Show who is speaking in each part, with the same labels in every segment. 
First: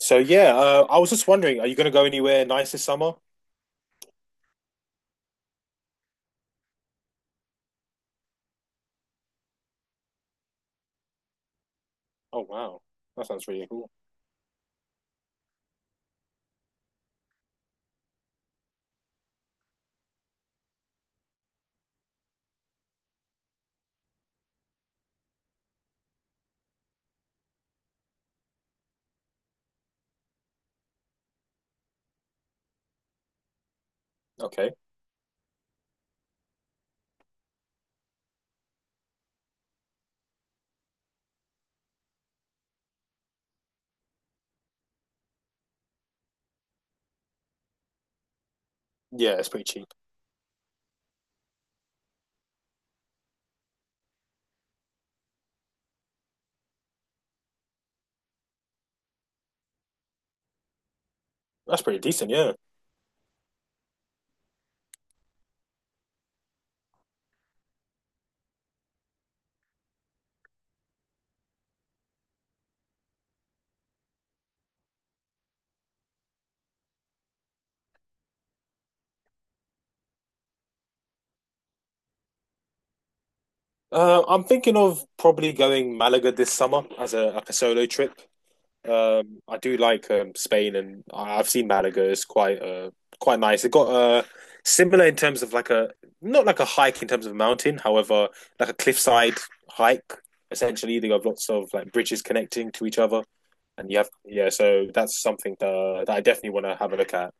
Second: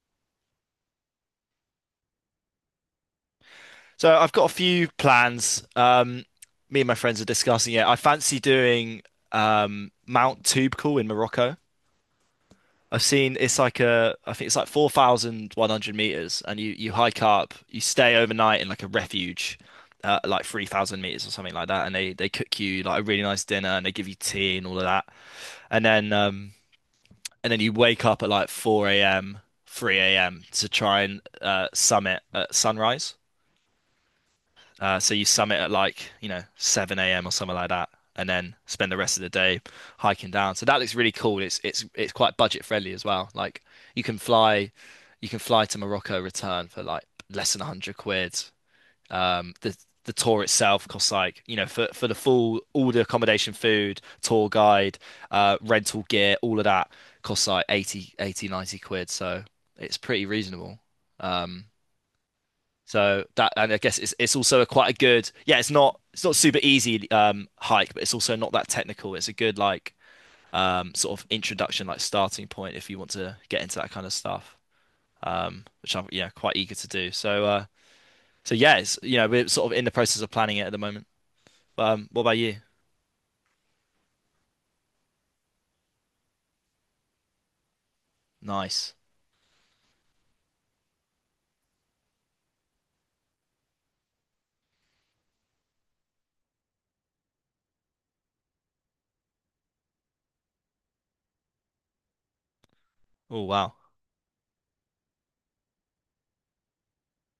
Speaker 1: So yeah, I was just wondering, are you going to go anywhere nice this summer?
Speaker 2: So I've got a few plans. Me and my friends are discussing it. I fancy doing Mount Toubkal in Morocco.
Speaker 1: Oh wow,
Speaker 2: I've
Speaker 1: that
Speaker 2: seen
Speaker 1: sounds
Speaker 2: it's
Speaker 1: really cool.
Speaker 2: I think it's like 4,100 meters, and you hike up, you stay overnight in like a refuge, like 3,000 meters or something like that, and they cook you like a really nice dinner, and they give you tea and all of that, and then um, and then you wake up at like 4 a.m., 3 a.m. to try and summit at sunrise.
Speaker 1: Okay,
Speaker 2: So you summit at like, 7 a.m. or something like that, and then spend the rest of the day hiking down. So that looks really cool. It's quite budget friendly as well. Like you can fly, you can fly to Morocco, return for like less than 100 quid.
Speaker 1: yeah, it's
Speaker 2: Um,
Speaker 1: pretty
Speaker 2: the
Speaker 1: cheap.
Speaker 2: the tour itself costs like, for the full all the accommodation, food, tour guide, rental gear, all of that costs like 80, 80, 90 quid. So it's pretty reasonable. Um,
Speaker 1: That's pretty decent, yeah.
Speaker 2: so that, and I guess it's also a quite a good, yeah, it's not super easy hike, but it's also not that technical. It's a good like sort of introduction, like starting point if you want to get into that kind of stuff. Which I'm, yeah, quite eager to do. So yeah, it's we're sort of in the process of planning it at the moment. What about you?
Speaker 1: I'm thinking of probably going Malaga this summer as a like a solo trip.
Speaker 2: Nice.
Speaker 1: I do like Spain, and I've seen Malaga. It's quite nice. It got similar in terms of like a not like a hike in terms of a mountain, however, like a cliffside hike. Essentially, they have lots of like bridges connecting to each other.
Speaker 2: Oh wow.
Speaker 1: And you have, yeah. So that's something that I definitely want to have a look at.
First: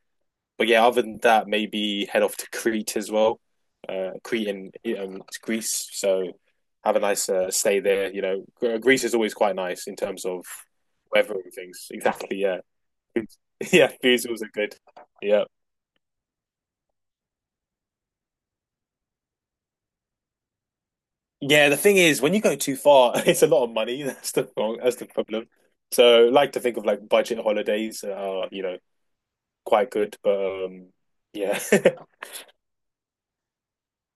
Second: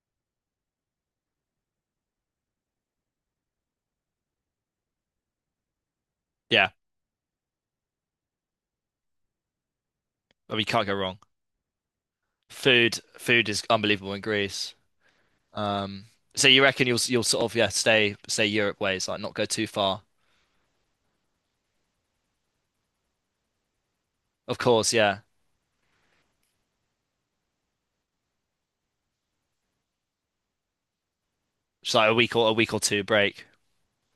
Speaker 1: But yeah, other than that, maybe head off to Crete as well. Crete and Greece, so
Speaker 2: Yeah,
Speaker 1: have a nice stay there. You know, Greece is always quite nice in terms of
Speaker 2: I mean, can't go wrong.
Speaker 1: weather and things. Exactly, yeah.
Speaker 2: Food food is
Speaker 1: Yeah.
Speaker 2: unbelievable in
Speaker 1: Food's also
Speaker 2: Greece.
Speaker 1: good. Yeah,
Speaker 2: Um, so you reckon you'll sort of, yeah, stay Europe ways, like, not go too far.
Speaker 1: yeah. The thing is, when you go too far, it's a lot of money. That's the
Speaker 2: Of
Speaker 1: wrong,
Speaker 2: course,
Speaker 1: that's the
Speaker 2: yeah.
Speaker 1: problem. So, I like to think of like budget holidays are quite good, but yeah.
Speaker 2: Just like a week or two break.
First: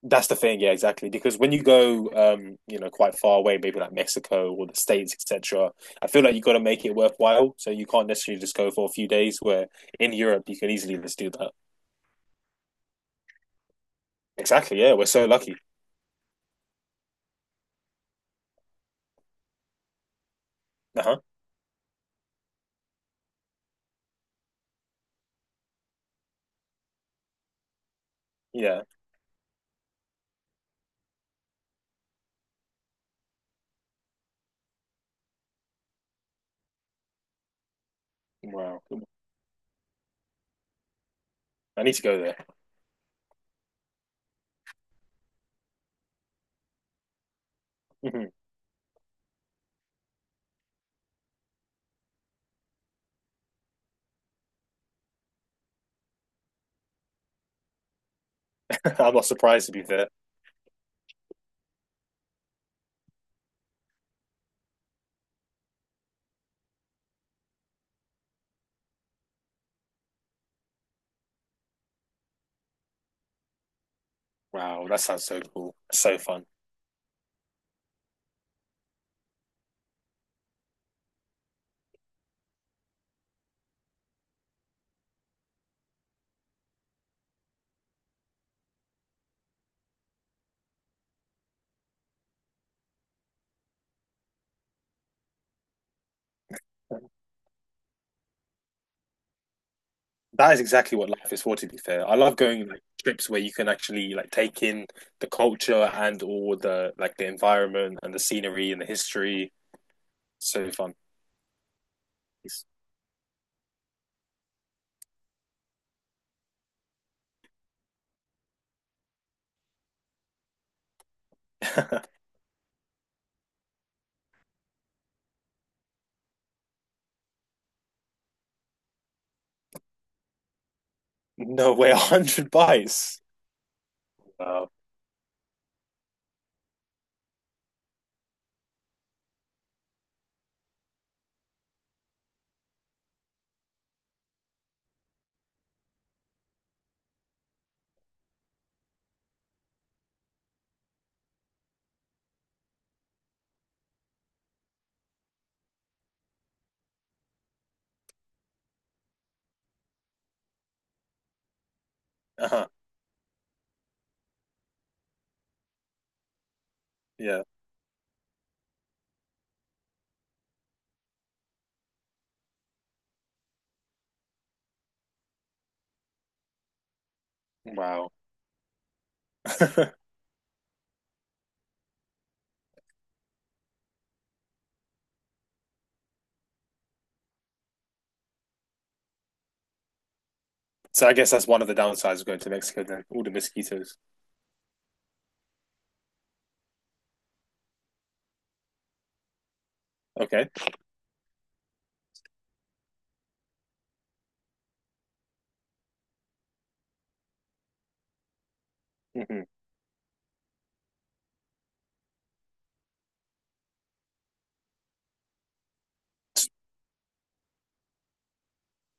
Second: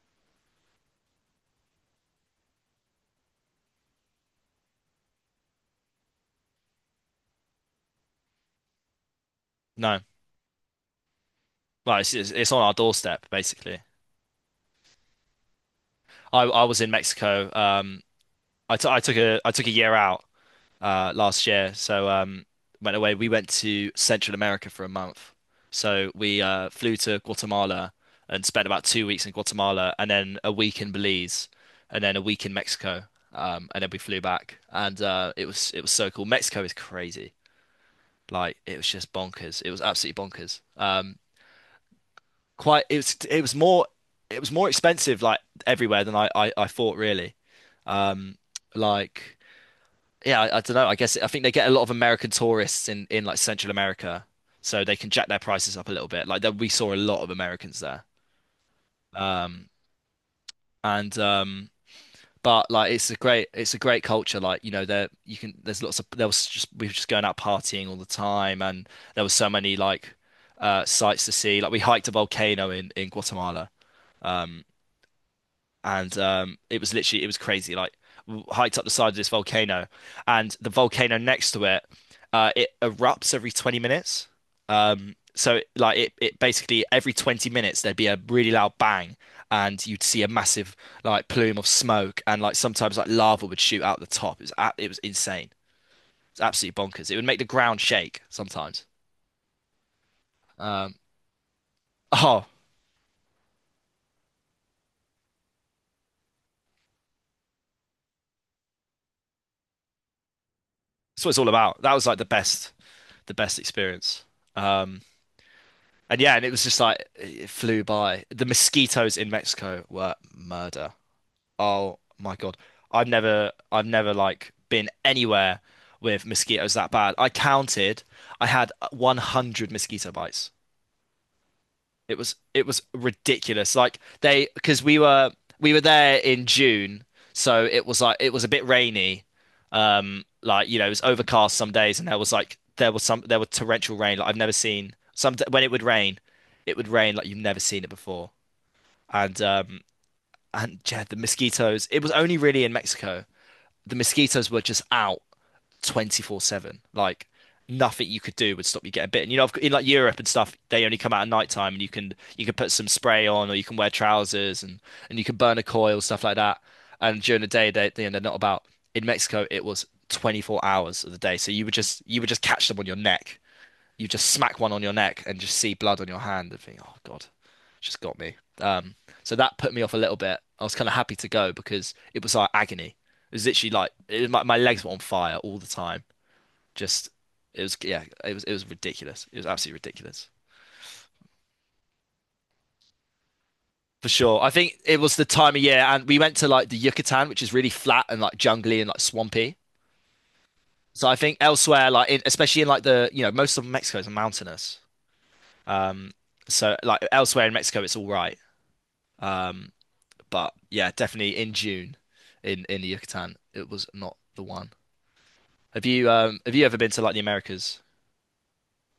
Speaker 1: That's the thing, yeah, exactly. Because when you go, quite far away, maybe like Mexico or the States, etc., I feel like you got to make it worthwhile. So you can't necessarily just go for a few days. Where
Speaker 2: No,
Speaker 1: in Europe, you can easily just do that.
Speaker 2: like it's on our doorstep basically.
Speaker 1: Exactly, yeah. We're so lucky.
Speaker 2: I was in Mexico. I took a year out
Speaker 1: Uh huh.
Speaker 2: last year, so went away. We went to Central America for a month. So we flew to Guatemala and spent
Speaker 1: Yeah.
Speaker 2: about 2 weeks in Guatemala, and then a week in Belize, and then a week in Mexico. And then we flew back, and it was so cool. Mexico is crazy. Like, it
Speaker 1: Wow.
Speaker 2: was just bonkers. It was absolutely bonkers.
Speaker 1: I need to go there.
Speaker 2: Quite it was more expensive like everywhere than I thought, really. Um, like, yeah, I don't know. I guess I think they get a lot of American tourists in like Central America, so they can jack their prices up a little bit. Like that, we saw a lot of Americans there.
Speaker 1: I'm not surprised
Speaker 2: Um,
Speaker 1: to be there.
Speaker 2: and but like, it's a great culture. Like, there you can there's lots of there was just we were just going out partying all the time, and there was so many like sights to see. Like we hiked a volcano in Guatemala. Um,
Speaker 1: Wow, that sounds so cool.
Speaker 2: and
Speaker 1: So fun.
Speaker 2: It was literally, it was crazy. Like, hiked up the side of this volcano, and the volcano next to it, it erupts every 20 minutes. So like it basically every 20 minutes there'd be a really loud bang, and you'd see a massive, like, plume of smoke, and like sometimes like lava would shoot out the top. It was insane. It's absolutely bonkers. It would make the ground shake sometimes.
Speaker 1: That is
Speaker 2: Um,
Speaker 1: exactly what life is for, to be fair. I love
Speaker 2: oh,
Speaker 1: going like trips where you can actually like take in the culture and all the like the environment and the scenery and the history. So fun.
Speaker 2: that's what it's all about. That was like the best, the best experience. Um, And, yeah, and it was just like it flew by. The mosquitoes in Mexico were murder. Oh my God. I've never like been anywhere with mosquitoes that bad. I counted, I had 100 mosquito bites.
Speaker 1: No way, a
Speaker 2: It was
Speaker 1: hundred
Speaker 2: it was
Speaker 1: bites.
Speaker 2: ridiculous. Like, they
Speaker 1: Wow.
Speaker 2: because we were there in June, so it was like it was a bit rainy. Like, it was overcast some days, and there was torrential rain. Like, I've never seen some when it would rain like you've never seen it before. And um and, yeah, the mosquitoes. It was only really in Mexico. The mosquitoes were just out. 24/7. Like, nothing you could do would stop you getting bitten. In like Europe and stuff, they only come out at night time, and you can
Speaker 1: Uh-huh.
Speaker 2: put some spray on, or you can wear trousers, and you can burn a coil, stuff like that. And during
Speaker 1: Yeah.
Speaker 2: the day, they're not about. In Mexico, it was 24 hours of the day. So you would just catch them on your neck. You just smack one on your neck and just see blood on your hand and think, "Oh God, just
Speaker 1: Wow.
Speaker 2: got me." So that put me off a little bit. I was kind of happy to go because it was like agony. It was literally, like, it was, my legs were on fire all the time. Just, it was yeah, it was ridiculous. It was absolutely ridiculous.
Speaker 1: So I guess that's one of the downsides of going to Mexico then, all the mosquitoes.
Speaker 2: For sure. I think it was the time of year and we went to like the Yucatan, which is really flat and like jungly and like swampy.
Speaker 1: Okay.
Speaker 2: So I think elsewhere, especially in like the most of Mexico is mountainous. Um so like elsewhere in Mexico it's all right.
Speaker 1: Hmm.
Speaker 2: Um but yeah, definitely in June, in the Yucatan, it was not the one. Have you ever been to like the Americas?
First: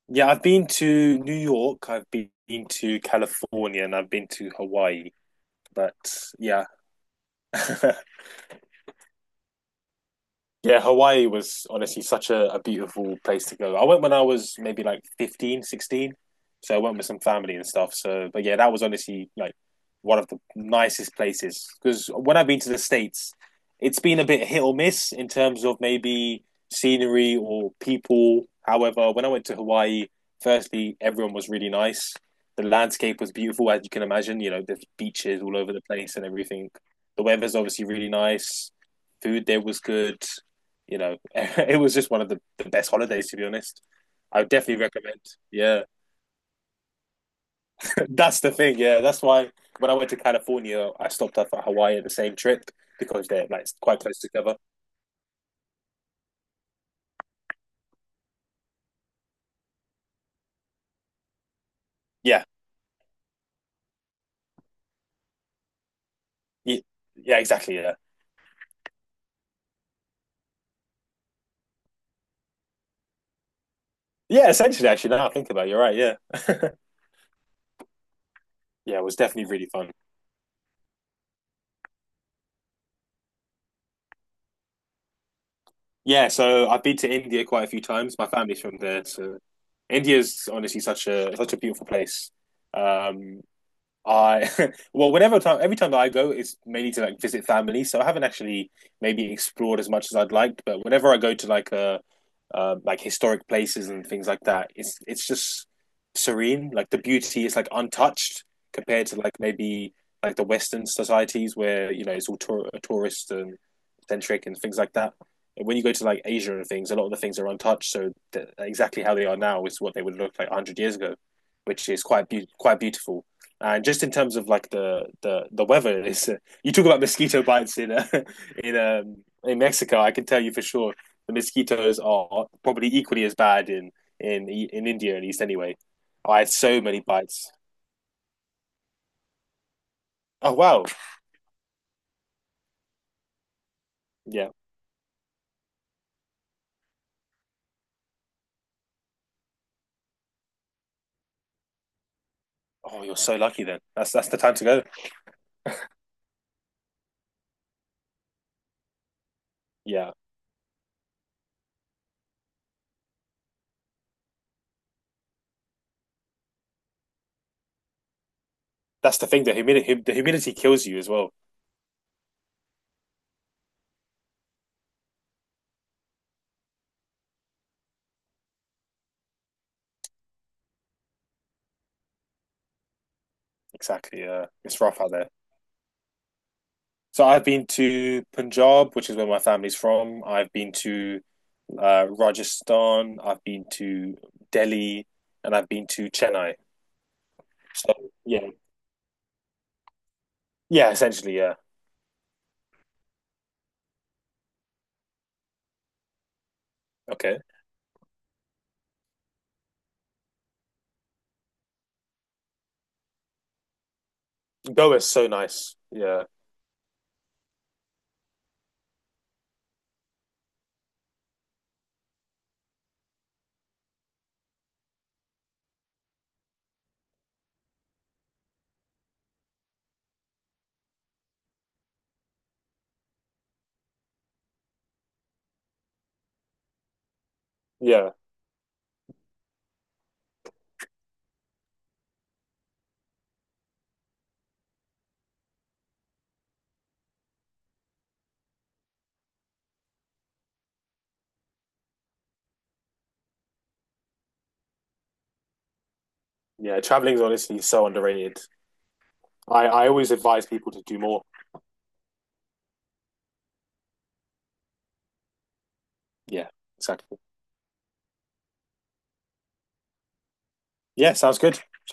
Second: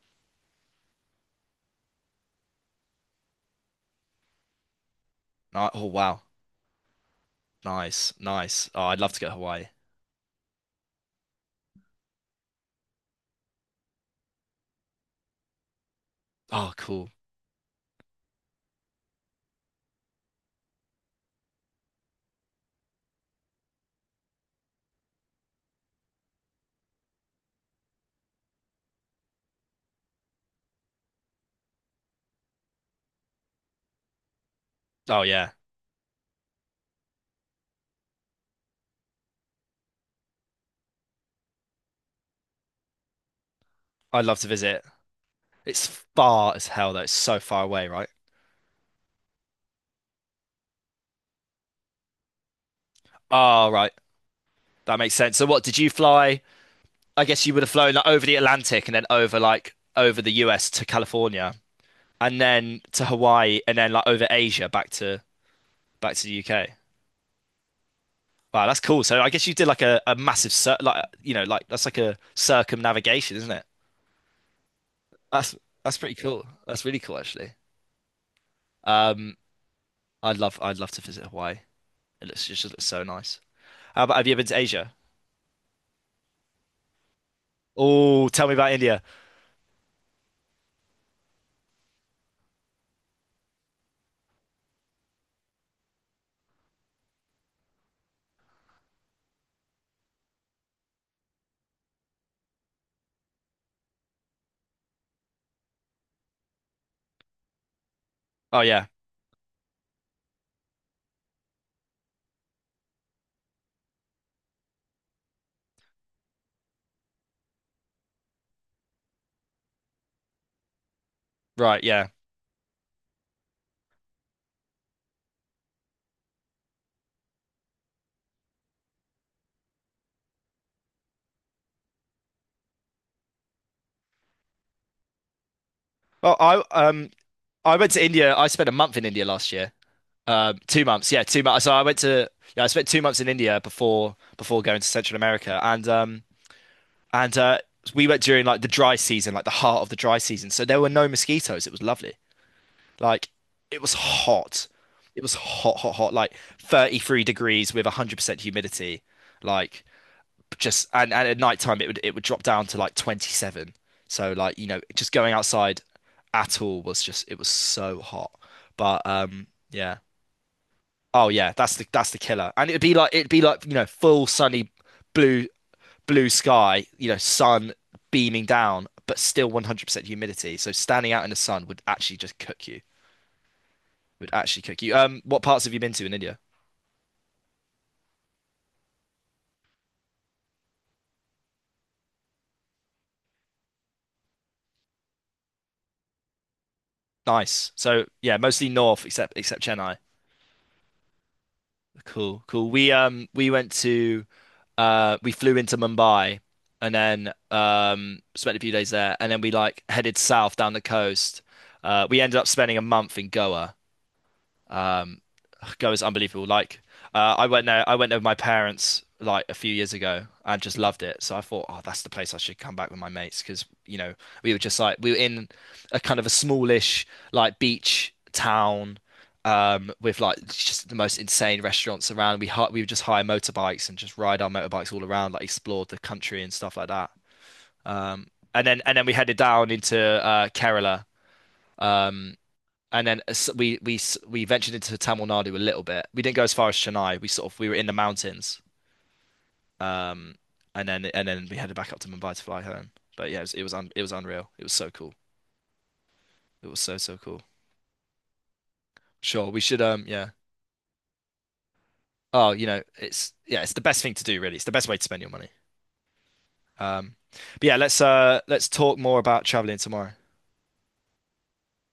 Speaker 1: Yeah, I've been to New York, I've been to California, and I've been to Hawaii.
Speaker 2: Oh
Speaker 1: But
Speaker 2: wow.
Speaker 1: yeah.
Speaker 2: Nice, nice. Oh, I'd love to go to Hawaii.
Speaker 1: Yeah, Hawaii was honestly such a beautiful place to go. I went when I was maybe like 15, 16.
Speaker 2: Oh,
Speaker 1: So I went with
Speaker 2: cool.
Speaker 1: some family and stuff. So, but yeah, that was honestly like one of the nicest places. Because when I've been to the States, it's been a bit hit or miss in terms of maybe scenery or people. However, when I went to Hawaii, firstly, everyone was really nice. The landscape was beautiful, as you can imagine. You know, there's
Speaker 2: Oh
Speaker 1: beaches
Speaker 2: yeah.
Speaker 1: all over the place and everything. The weather's obviously really nice. Food there was good. It was just one of the best holidays, to be honest.
Speaker 2: I'd love
Speaker 1: I
Speaker 2: to
Speaker 1: would definitely
Speaker 2: visit.
Speaker 1: recommend. Yeah,
Speaker 2: It's far as hell though. It's so far away, right?
Speaker 1: that's the thing. Yeah, that's why when I went to California, I stopped off at Hawaii at the same trip because they're like
Speaker 2: Ah, right.
Speaker 1: quite close together.
Speaker 2: That makes sense. So what did you fly? I guess you would have flown like over the Atlantic, and then over the US to California, and
Speaker 1: Yeah,
Speaker 2: then to Hawaii, and then like over Asia, back to the UK.
Speaker 1: yeah, yeah, exactly. Yeah,
Speaker 2: Wow, that's cool. So I guess you did like a massive cir like, like, that's like a circumnavigation, isn't it?
Speaker 1: yeah. Essentially, actually, now I think
Speaker 2: That's
Speaker 1: about it, you're right.
Speaker 2: that's pretty
Speaker 1: Yeah,
Speaker 2: cool. That's really cool, actually.
Speaker 1: yeah. It was
Speaker 2: Um,
Speaker 1: definitely really fun.
Speaker 2: I'd love to visit Hawaii. It just looks so nice. How about Have you ever been to Asia?
Speaker 1: Yeah, so I've been to India quite a few times. My
Speaker 2: Oh, tell me
Speaker 1: family's
Speaker 2: about
Speaker 1: from
Speaker 2: India.
Speaker 1: there, so India's honestly such a beautiful place. Um, I well, whenever time every time that I go, it's mainly to like visit family. So I haven't actually maybe explored as much as I'd liked. But whenever I go to like a like historic places and things like that, it's just serene. Like the beauty is like untouched
Speaker 2: Oh yeah,
Speaker 1: compared to like maybe like the Western societies where you know it's all tourist and centric and things like that. And when you go to like Asia and things, a lot of the things are untouched. So exactly how they are now is what they would look like a hundred years ago,
Speaker 2: right,
Speaker 1: which is
Speaker 2: yeah.
Speaker 1: quite beautiful. And just in terms of like the weather, is you talk about mosquito bites in in um in Mexico. I can tell you for sure the mosquitoes are probably equally as bad in India at least. Anyway,
Speaker 2: Well,
Speaker 1: I had
Speaker 2: I
Speaker 1: so many
Speaker 2: um
Speaker 1: bites.
Speaker 2: I went to India. I spent a month in India last year.
Speaker 1: Oh
Speaker 2: Two
Speaker 1: wow,
Speaker 2: months, yeah, 2 months. So I went to yeah, I spent 2 months in India
Speaker 1: yeah.
Speaker 2: before going to Central America, and we went during like the dry season, like the heart of the dry season. So there were no mosquitoes. It was lovely.
Speaker 1: Oh, you're
Speaker 2: Like
Speaker 1: so lucky then.
Speaker 2: it was
Speaker 1: That's the time to
Speaker 2: hot.
Speaker 1: go.
Speaker 2: It was hot, hot, hot. Like, 33 degrees with 100% humidity. Like,
Speaker 1: Yeah,
Speaker 2: just, and at night time it would drop down to like 27, so like, just going outside at all was just it was so hot. But
Speaker 1: that's the thing. The humidity
Speaker 2: yeah.
Speaker 1: the humidity kills you as
Speaker 2: Oh
Speaker 1: well.
Speaker 2: yeah, that's the killer. And it'd be like full sunny, blue blue sky, sun beaming down, but still 100% humidity, so standing out in the sun would actually just cook you.
Speaker 1: Exactly.
Speaker 2: Would actually
Speaker 1: It's
Speaker 2: cook you.
Speaker 1: rough out there.
Speaker 2: What parts have you been to in India?
Speaker 1: So I've been to Punjab, which is where my family's from. I've been to Rajasthan, I've been to Delhi, and I've been to Chennai.
Speaker 2: Nice.
Speaker 1: So
Speaker 2: So yeah,
Speaker 1: yeah,
Speaker 2: mostly north, except Chennai.
Speaker 1: yeah, essentially, yeah.
Speaker 2: Cool, cool. We went to we flew into Mumbai, and then
Speaker 1: Okay,
Speaker 2: spent a few days there, and then we, like, headed south down the coast. We ended up spending a month in Goa.
Speaker 1: Goa is
Speaker 2: Um,
Speaker 1: so nice.
Speaker 2: Go is
Speaker 1: Yeah,
Speaker 2: unbelievable. Like, I went there with my parents like a few years ago and just loved it. So I thought, oh, that's the place I should come back with my mates, because we were in a kind of a smallish, like, beach town, with like just the most insane restaurants around. We would just hire motorbikes and just ride our motorbikes all around, like, explored the country and stuff like that.
Speaker 1: yeah,
Speaker 2: Um, and then we headed down into Kerala. Um, and then we ventured into Tamil Nadu a little bit. We didn't go as far as Chennai. We sort of we were in the mountains, um, and then we headed back up to Mumbai to fly home. But yeah, it was unreal. It was so cool. It was
Speaker 1: yeah.
Speaker 2: so,
Speaker 1: Traveling
Speaker 2: so
Speaker 1: is
Speaker 2: cool.
Speaker 1: honestly so underrated.
Speaker 2: Sure, we
Speaker 1: I
Speaker 2: should,
Speaker 1: I always
Speaker 2: yeah.
Speaker 1: advise people to do more.
Speaker 2: Oh, it's yeah, it's the best thing to do, really. It's the best way to spend your money.
Speaker 1: Yeah,
Speaker 2: Um,
Speaker 1: exactly.
Speaker 2: but yeah, let's talk more about traveling tomorrow.
Speaker 1: Yeah, sounds good.